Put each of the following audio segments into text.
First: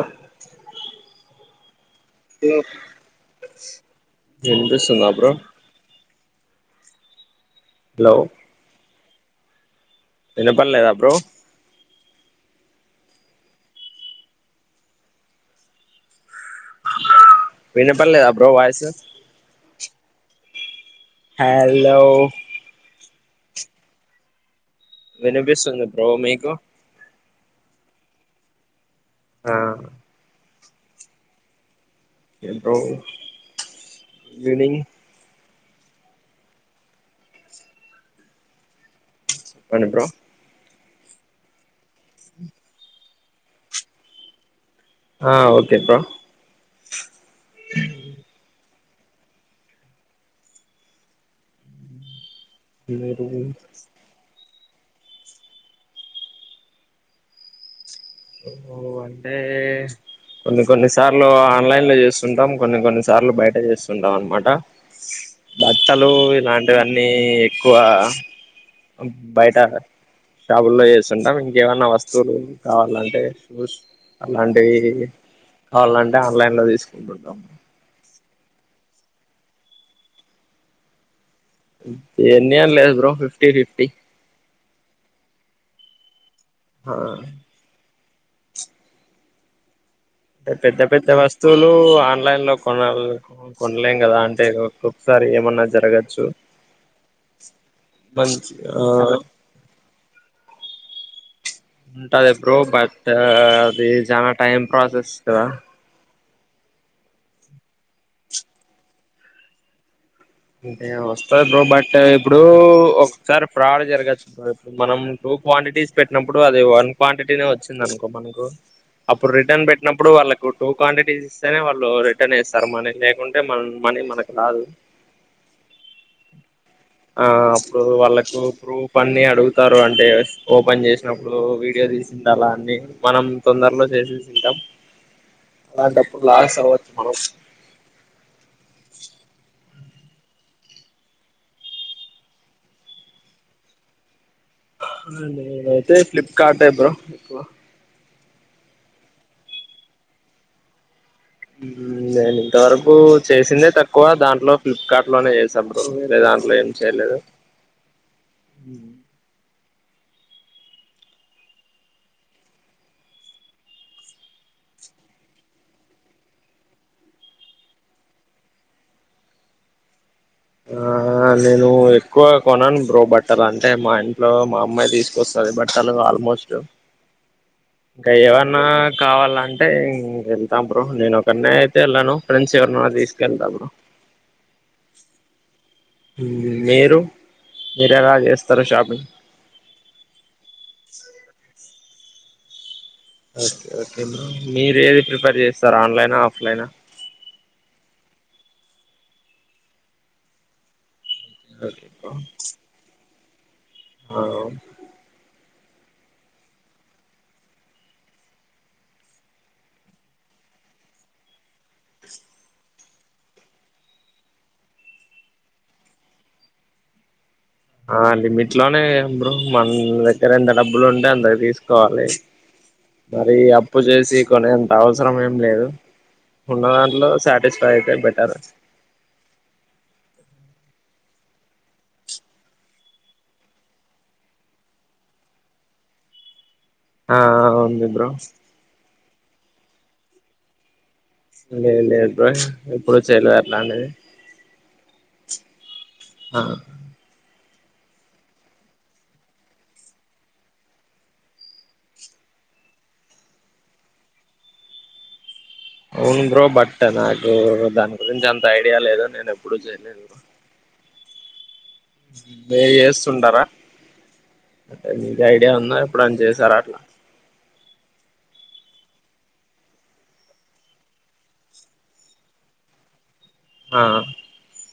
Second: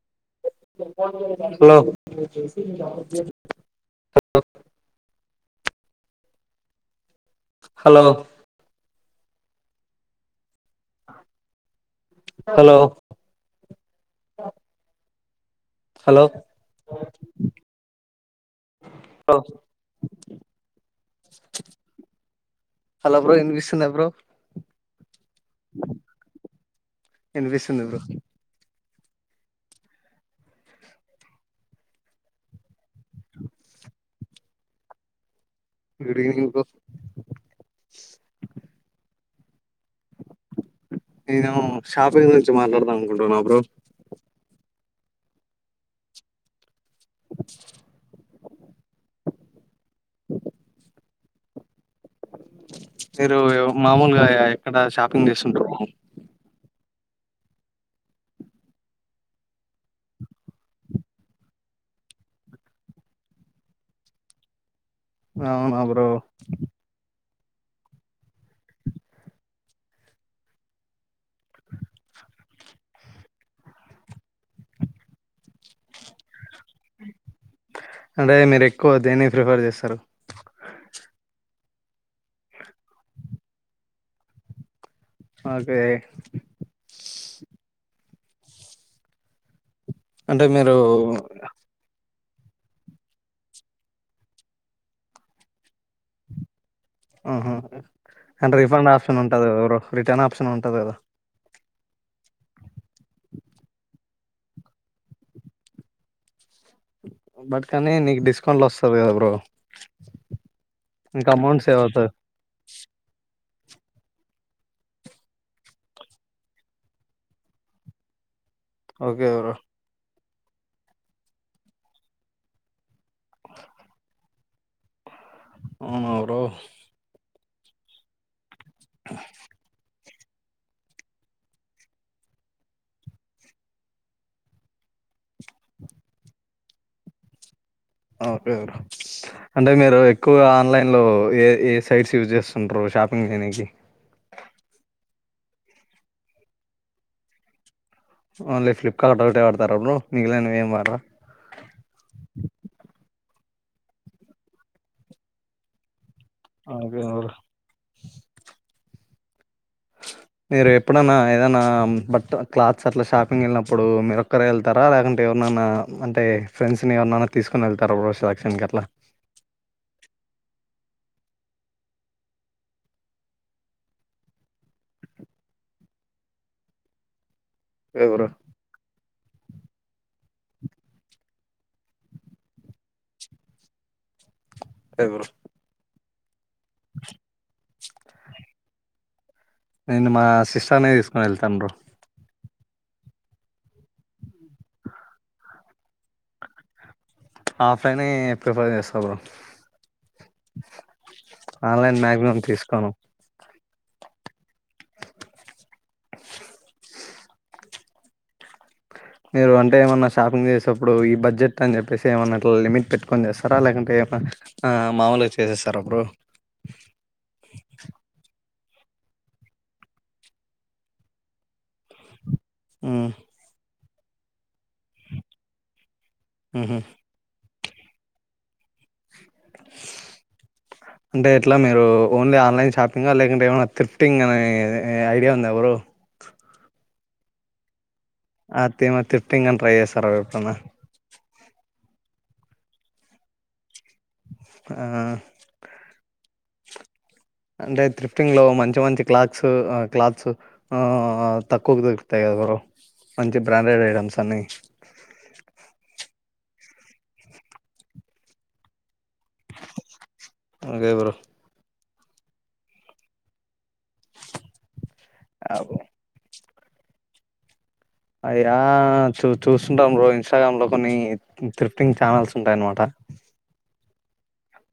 ఆ hello hello వినిపిస్తుందా bro hello వినపల్లేదా బ్రో హలో స హలో వినపల్లేదా bro voice hello hello bro వినిపిస్తుందా బ్రో వినిపిస్తుంది బ్రో మీకు వినిపిస్తుంది బ్రో ఆ బ్రో ఈవినింగ్ గుడ్ ఈవినింగ్ చెప్పండి బ్రో నేను షాపింగ్ గురించి మాట్లాడదాం అనుకుంటున్నా బ్రో ఆ ఓకే బ్రో మీరు మామూలుగా ఎక్కడ షాపింగ్ చేస్తుంటారు బ్రో ఓ అంటే కొన్ని కొన్ని సార్లు ఆన్లైన్ లో చేస్తుంటాం కొన్ని కొన్ని సార్లు బయట చేస్తుంటాం అన్నమాట అవునా బ్రో బట్టలు ఇలాంటివన్నీ ఎక్కువ బయట షాపుల్లా ఇంక ఏమన్నా వస్తువులు కావాలంటే షూస్ అలాంటివి కావాలంటే ఆన్లైన్లో తీసుకుంటుంటాం అంటే మీరు ఎక్కువ దేనికి ప్రిఫర్ చేస్తారు ఎన్ని అని లేదు బ్రో ఫిఫ్టీ ఫిఫ్టీ ఓకే ఆ అంటే మీరు పెద్ద పెద్ద వస్తువులు అన్ ఆన్లైన్ లో కొన కొనలేం కదా అంటే ఒక్కొక్కసారి ఏమన్నా జరగచ్చు ఆహ అంటే మంచి ఆ రిఫండ్ ఆప్షన్ ఉంటది కదా రిటర్న్ ఆప్షన్ ఉంటది కదా ఉంటది బ్రో బట్ అది చానా టైం ప్రాసెస్ కదా బట్ కానీ నీకు డిస్కౌంట్లు వస్తంది కదా బ్రో అంటే ఇంకా వస్తంది బ్రో అమౌంట్ సేవ్ బట్ అవుతది ఇప్పుడు ఒ సారీ ఫ్రాడ్ జరగచ్చు ఇప్పుడు మనం టూ క్వాంటిటీస్ పెట్టినప్పుడు అది వన్ క్వాంటిటీనే వచ్చింది అనుకో మనకు ఓకే అప్పుడు బ్రో రిటర్న్ పెట్టినప్పుడు వాళ్ళ టూ క్వాంటిటీస్ ఇస్తేనే వాళ్ళు రిటర్న్ ఇస్తారు మనీ లేకుంటే మన మనీ మనకు రాదు ఆ బ్రో ఆ అప్పుడు వాళ్ళకు ప్రూఫ్ అన్ని అడుగుతారు అంటే ఓపెన్ చేసినప్పుడు వీడియో తీసింది అలా అన్ని మనం తొందరలో చేసేసి ఉంటాం అలాంటప్పుడు లాస్ అవ్వచ్చు మనం ఆ బ్రో అంటే మీరు ఎక్కువగా ఆన్లైన్ లో ఏ ఏ సైట్స్ యూజ్ చేస్తుంటారు షాపింగ్ చేయానికి అయితే ఫ్లిప్కార్ట్డే బ్రో ఎక్కువ ఓన్లీ ఫ్లిప్కార్ట్ ఒకటే వాడతారా బ్రో మిగిలినవి ఏం వాడరా నేను ఇంతవరకు చేసిందే తక్కువ దాంట్లో ఫ్లిప్కార్ట్ లోనే చేసాను బ్రో లేదాంట్లో ఏం ఓకే చేయలేదు బ్రో మీరు ఎప్పుడైనా ఏదన్న బట్ క్లాత్స్ అట్లా షాపింగ్ వెళ్ళినప్పుడు మీరు ఒక్కరే వెళ్తారా లేకంటే ఎవ ఏవన్నానా అంటే ఫ్రెండ్స్ ని ఎవరన్నా తీసుకొని వెళ్తారా సెలక్షన్ అట్లా ఆ ఆ నేను ఎక్కువ కొనను బ్రో బట్టలు అంటే మా ఇంట్లో మా అమ్మాయి తీసుకొస్తుంది బట్టలు అ మోస్టివ్ ఇంక లేదు బ్రో ఏవన్నా కావాల అంటే ఇంక వెళ్తాం బ్రో నేను ఒకడినే అయితే వెళ్ళను ఫ్రెండ్స్ ఎవరినన్నా తీసుకెళ్తా బ్రో ఎవరు మీరు మీరు ఎలా చేస్తారు షాపింగ్ నేను మా సిస్టర్నే తీసుకొని వెళ్తాను బ్రో ఓకే ఓకే బ్రో మీరు ఏది ప్రిఫర్ చేస్తారు ఆన్లైనా ఆఫ్లైనా ఆఫ్లైన్ ఏ ప్రిఫర్ చేస్తా బ్రో ఓకే ఆన్లైన్ మ్యాక్సిమం తీసుకోను ఆ మీరు అంటే ఏమన్నా షాపింగ్ చేసేప్పుడు ఈ బడ్జెట్ అని చెప్పేసి ఏమన్నా అట్ల లిమిట్ పెట్టుకొని చేస్తారా లేకుంటే అ ఆ మామూలుగా చేసేస్తారా బ్రో ఇట్లనేం బ్రో మన దగ్గర ఎంత డబ్బులు ఉంటే అంతకి తీసుకోవాలి మ్మ్ మరి అప్పు చేసి కొనేం అవసరం ఏం లేదు ఉన్న మ్మ్ దాంట్లో సాటిస్ఫై అయితే బెటర్ అంటే ఎట్లా మీరు ఓన్లీ ఆన్లైన్ షాపింగ్ లేకుంటే ఏమైనా త్రిఫ్టింగ్ అనే ఐడియా ఉందా బ్రో ఆ ఆ ఉంది బ్రో ఆ తిమ త్రిఫ్టింగ్ అని ట్రై చేస్తార ఎప్పుడన్నా లేదు లేదు బ్రో ఎప్పుడు చెయ్యలేదు అట్లాంటిది ఆ ఆ ఆ అంటే త్రిఫ్టింగ్ లో మంచి మంచి క్లాక్స్ ఆ క్లాత్స్ ఆ ఆ ఆ ఆ తక్కువకు దొరుకుతాయి క దా బ్రో మంచి బ్రాండెడ్ ఐటెమ్స్ అన్ని అవును బ్రో బట్ నాకు దాని గురించి అంత ఐడియా లేదు నేను ఎప్పుడూ చేయలేదు ఓకే బ్రో మీరు చేస్తుంటారా అంటే మీకు ఐడియా ఉందా ఎప్పుడన్నా చేసారా ఇలా అయ్యా చూ చూస్తుంట ఇన్స్టాగ్రామ్ లో కొన్ని త్రిఫ్టింగ్ ఛానల్స్ ఉంటాయన్నమాట ఆ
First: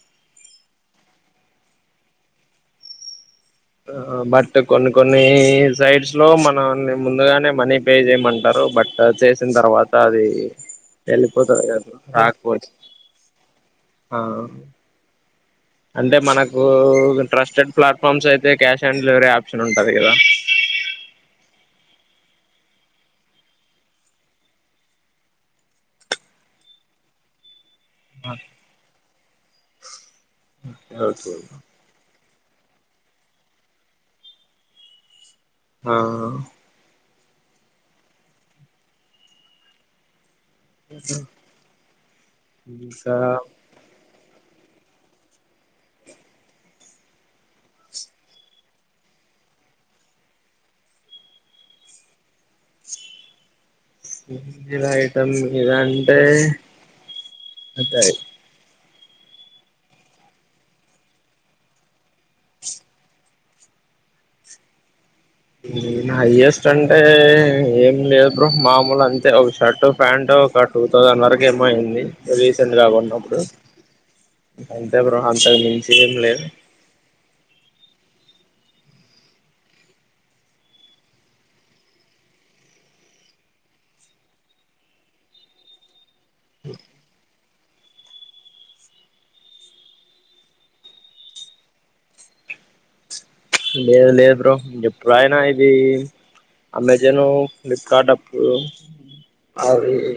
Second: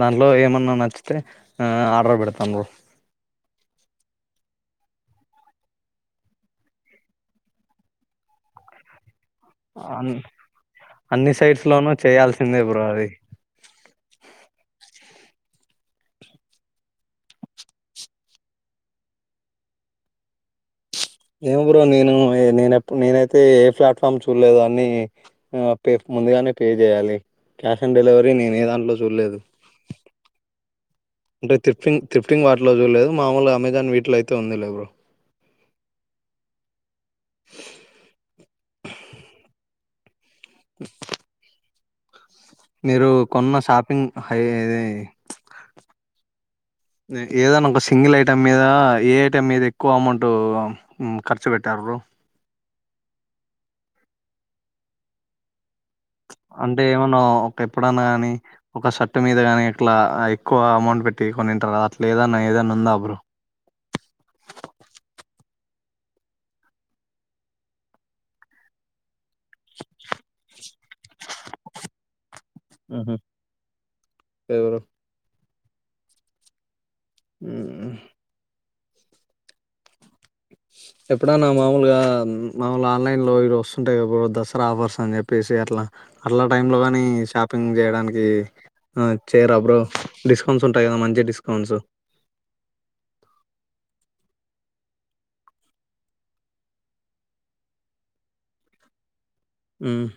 దాంట్లో ఏమన్నా నచ్చితే ఆ ఆర్డర్ పెడతాన్ బ్రో బట్ కొన్ని కొన్ని సైట్స్ లో మనల్ని ముందుగానే మనీ పే చేయమంటారు ఓ బట్ చేస్ వచ్చిన తర్వాత అన్ అది అన్ని వెళ్ళిపోతది సైట్స్ లోనూ కాదా చేయాల్సిందే రాకపోతే బ్రో అది ఆ అంటే మనకు ట్రస్టెడ్ ప్లాట్ఫామ్స్ అయితే క్యాష్ ఆన్ డెలివరీ ఆప్షన్ ఉంటది కదా ఏమో బ్రో నేను నేప్పు నేనైతే ఏ ప్లాట్ఫామ్ చూడలేదు అన్ని ఆ పె ముందుగానే పే చేయాలి క్యాష్ ఆన్ డెలివరీ నేనే ఏ దాంట్లో చూడలేదు ఓకే అంటే త్రిఫ్టింగ్ త్రిఫ్టింగ్ వాటిలో చూడలేదు మామూలుగా అమెజాన్ వీటిలో అయితే ఉంది లే బ్రో ఆ గెసౌ మీరు కొన్న షాపింగ్ ఏదనా ఒక సింగిల్ ఐటెం మీద, ఏ ఐటెం మీద ఎక్కువ అమౌంట్ మ్మ్ ఖర్చు పెట్టారు? బ్రో ఇంగిద ఐటం ఇదన్ అంటే ఏమన్నా ఒక ఎప్పుడన్నా గాని ఒక సట్టు మీద గాని ఇట్లా ఎక్కువ అమౌంట్ పెట్టి కొనింటారు అట్ల ఏదన్న ఏదన్నా ఉందా బ్రో నా హైయెస్ట్ అంటే ఏం లేదు బ్రో మాములు ఒక షర్ట్ ప్యాంట్ ఒక టూ థౌసండ్ వరకేమో అయింది రీసెంట్ గా ఆహా గొన్నప్పుడు ఎవరు అంతే బ్రో అంతకు మించి ఏం లేదు ఊ ఎప్పుడనా మామూలుగా మామూలు ఆన్లైన్ లో ఇవస్తుంటాయి గా బ్రో దసరా ఆఫర్స్ అని చెప్పేసి అట్లా అట్లా టైమ్ లో గాని షాపింగ్ చేయడానికి ఆ చేయరా బ్రో డిస్కౌంట్స్ ఉంటాయి కదా మంచి డిస్కౌంట్స్ లేదు లే బ్రో ఎప్పుడయినా ఇది అమెజాను ఫ్లిప్కార్ట్ అప్పుడు అవి మ్మ్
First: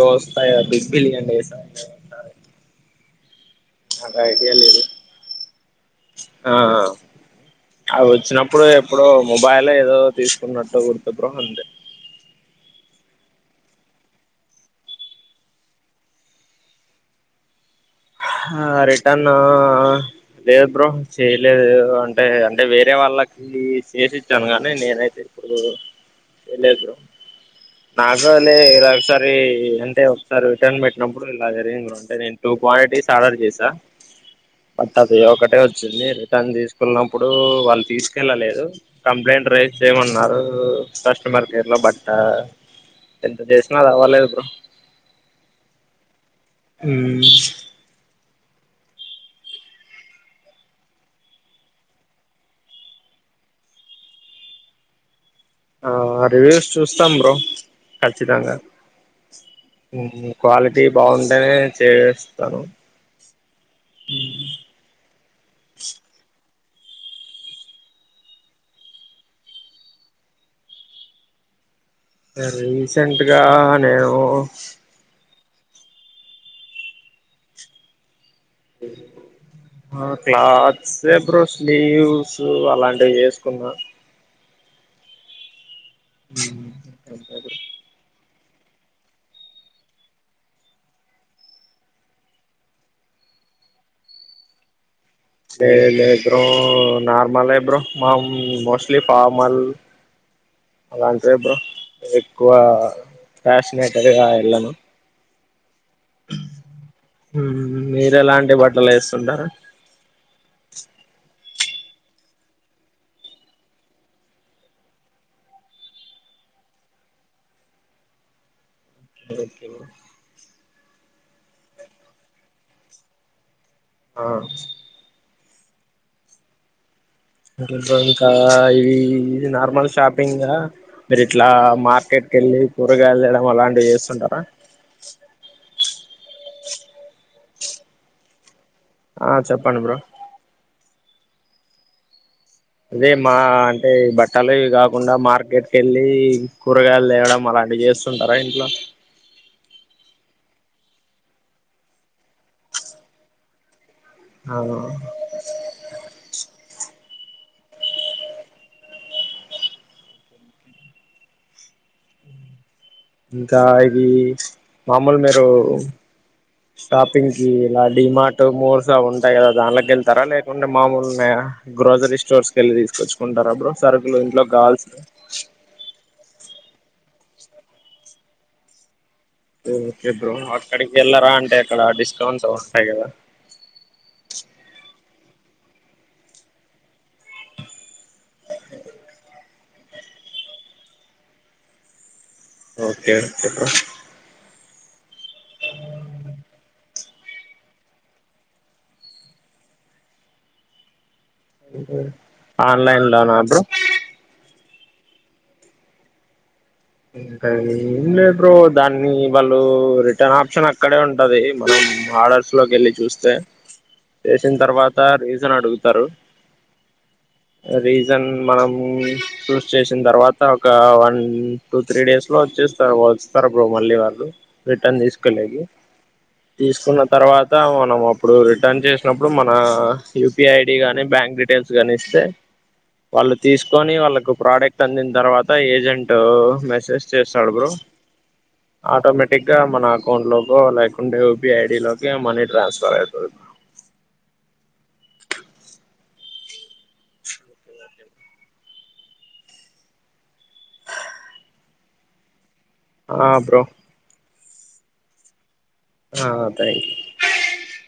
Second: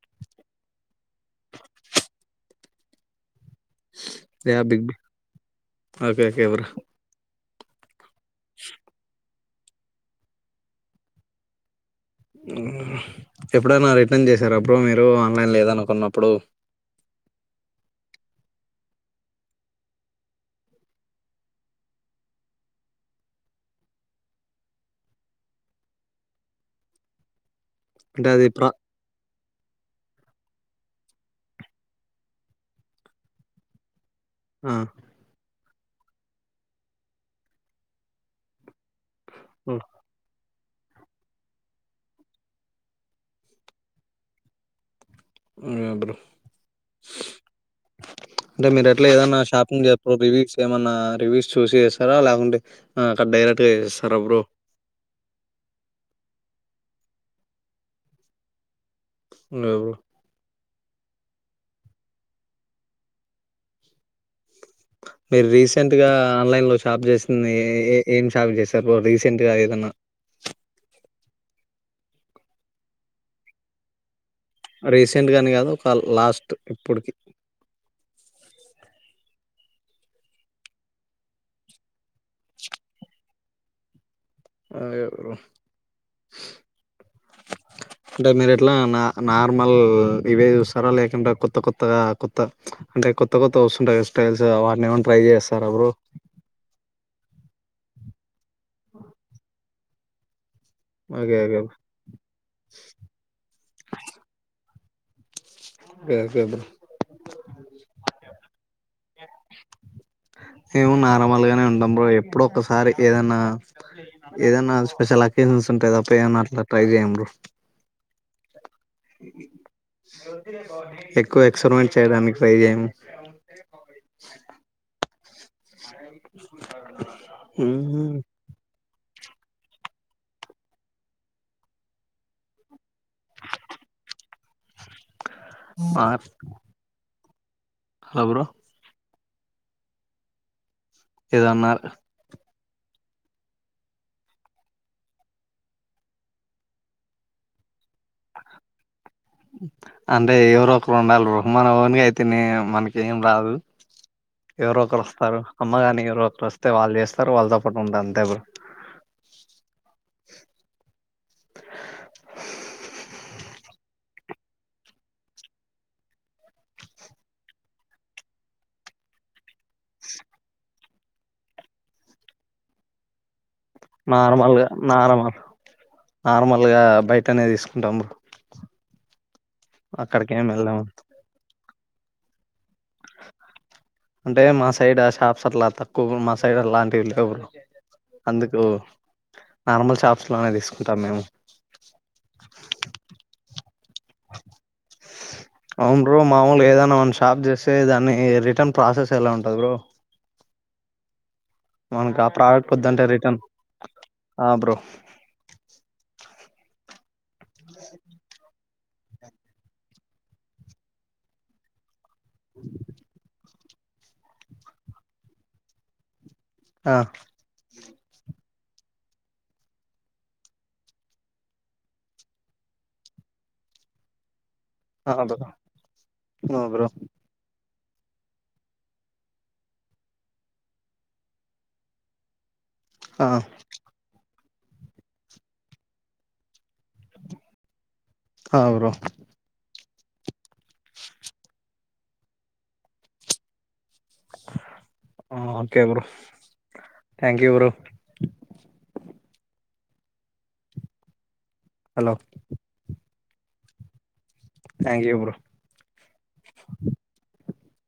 ఏ వస్తాయా బిగ్ బిలియన్ డేసా అదైడియా యా లేదు big B okay okay bro అవొచ్చినప్పుడు ఎప్పుడో మొబైల్ ఏదో తీసుకున్నట్టు గుర్తు బ్రో అంతే ఎప్పుడైనా రిటర్న్ చేశార బ్రో మీరు ఆన్లైన్ లో ఏదన్న కొన్నప్పుడు ఆ రిటర్న్ లేదు బ్రో చేయలేదు అంటే అంటే వేరే వాళ్ళకి ఇది చేసిచ్చాను గానీ నేనైతే ఇప్పుడు చేయలేదు బ్రో అంటే అది నాగోలి ప్ర ఇర ఒకసారి అంటే ఒకసారి రిటర్న్ పెట్టినప్పుడు ఇలా జరిగింది బ్రో అంటే నేను టూ క్వాంటిటీస్ ఆర్డర్ చేసా ఆ పట్టది వకటే చ్చింది రిటర్న్ తీసుకునప్పుడు వాళ్ళు తీసుకెళ్ళలేదు కంప్లైంట్ ఓ రైజ్ చేయమన్నారు కస్టమర్ కేర్ లో బట్ట ఎంత చేసినా అదవలేదు బ్రో అబ్రు అంటే మీరు ఎట్లా ఏదన్నా షాపింగ్ చే రివ్యూస్ ఏమన్నా రివ్యూస్ చూసి చేస్తారా లాకుంటే డైరెక్ట్ గా చేస్తార బ్రో ఆ రివ్యూస్ చూస్తాం బ్రో ఖచ్చితంగా బ్రో క్వాలి టి బాగుంటేనే చేస్తాను మీరు రీసెంట్ గా ఆన్లైన్ లో షాప్ చేసింది ఏ ఏం షాప్ చేసారు రీసెంట్గా ఏదన్నా రీసెంట్గా నేమో రీసెంట్ గాని గాదు ఒక లాస్ట్ ఇప్పటికి [inaudible] ఆ క్లాత్స్ ఎ బ్రో స్లీవ్స్ అలాంటివి చేసుకున్నా ఆయబ్రు మ్మ్ [inaudible] అంటే మీరు ఎట్లా నా నార్మల్ ఇవే చూస్తారా లేకుంటే కొత్త కొత్తగా కొత్త అంటే కొత్త కొత్త వస్తుంటా హయిర్ స్టైస్ వాడిని చైలే బ్రో నార్మలే బ్రో మా మోస్ట్లీ ఫామల్ అలాంటే ఓకే బ్రో ఓకే ఎక్కువ ఫ్యాషనేటర్ గా వెళ్ళను ఓకే ఓకే బ్రో మీరెలాంటి బట్టలు వేస్తుంటరు మేము నార్మల్ గానే ఉండం బ్రో ఎప్పుడో ఒక్కసారి ఏదన్నా ఏదన్న స్పెషల్ అకేషన్స్ ఉంటే తప్ప ఏమన్న అట్ల ట్రై జేయ్యం బ్రో ఎక్కువ ఎక్స్పెరిమెంట్ చేయడానికి ట్రై జేయము ఆ మ [inaudible] ఇంకేంటి బ్రో ఇంకా ఇవి ఈ నార్మల్ షాపింగ మీరిట్ల మార్కెట్ కెళ్ళి కూరగాయలు తెడం అలాంటివి చేస్తు తుంటర మార్ హ బ్రో ఆ చెప్పండి బ్రో ఏదో అన్నారు అదే మా అంటే బట్టలు ఇవి గాకుండా మార్కెట్ కెల్లీ కూరగాయలు తేవడం అలా అట్ల చేస్తుంటరా ఇంట్లో అంటే ఎవరు ఒకరు ఉండలి బ్రో మన ఓన్ గ అయితే నీ మనకేం రాదు ఎవరు ఆ ఒకరు వస్తారు అమ్మగాని ఎవరో ఒకరు వస్తే వాళ్ళు జేస్తారు వాళ్ళద ఇప్పుడు అంత అంతే బ్రో ఇంకా ఇది మామూల్ మీరు షాపింగ్ కి ఇలా డిమార్ట్ మోర్స్ ఉంటాయి గదా దాంట్ల కెళ్తారా లేకుంటే మామూల్ నే గ్రోసరీ స్టోర్స్ కెళ్ళి తీసుకొచ్చుకుంటారా బ్రో సరుకులు ఇంట్లో నార్మల్గా గావాల్సినీ నార్మల్ నార్మల్ గా బయటనే తీసుకుంటాం బ్రో ఓకే అక్కడికి బ్రో ఏం వెళ్ళాము అక్కడికి కెళ్లరా అంటే అక్కడ డిస్కౌంట్స్ ఓస్ అంటే మా సైడ్ ఆ షాప్స్ అట్లా తక్కువు మా సైడ్ అలాంటి లెవు బ్రో అందుకు నార్మల్ షాప్స్ లోనే తీసుకుంటాం మేము ఇంకేంటి బ్రో అవును బ్రో మామూలుగ ఏదైనా మన షాప్ జేసే దాన్ని రిటన్ ప్రాసెస్ ఎలా ఉంటంది బ్రో మనకా ప్రోడక్ట్ వద్దంటే ఆన్లైన్ లోనా రిటన్ బ్రో ఆ బ్రో ఇంక అది ఏమ్ లేదు బ్రో దాన్ని వాళ్ళు రిటర్న్ ఆప్షన్ అక్కడే ఉంటది మనం ఆర్డర్స్ లోకి ఎళ్ళి చూస్తే చేసిన తర్వాత రీజన్ అడుగుతారు ఆ రీజన్ మనము చూస్ చేసిన తర్వాత ఒక వన్ టూ త్రీ డేస్ లో వచ్చేస్తారు వస్తారు బ్రో మళ్ళీ వాళ్ళు రిటన్ ఆ బ్రో తీసుకెళ్ళేది ఆ బ్రో తీసుకున్న తర్వాత వ నువ్వు అప్పుడు రిటర్న్ చేసినప్పుడు మన యూపిఐడి గాని బ్యాంక్ డీటెయిల్స్ గాని ఇస్తే ఆ వాళ్ళు తీసుకొని వాళ్ళకు ప్రోడక్ట్ అందిన తర్వాత ఏజెంటూ మెసేజ్ చేస్తాడు బ్రో ఆ బ్రో ఆటోమేటిక్ గా మనక్ అకౌంట్ లోకో లేకుంటే యూపీఐడి లోకే మనీ ట్రాన్స్ఫర్ అయితది బ్రో ఆ okay bro thank you bro hello ఆ బ్రో థాంక్యూ యూ బ్రో ఆ థాంక్యూ యూ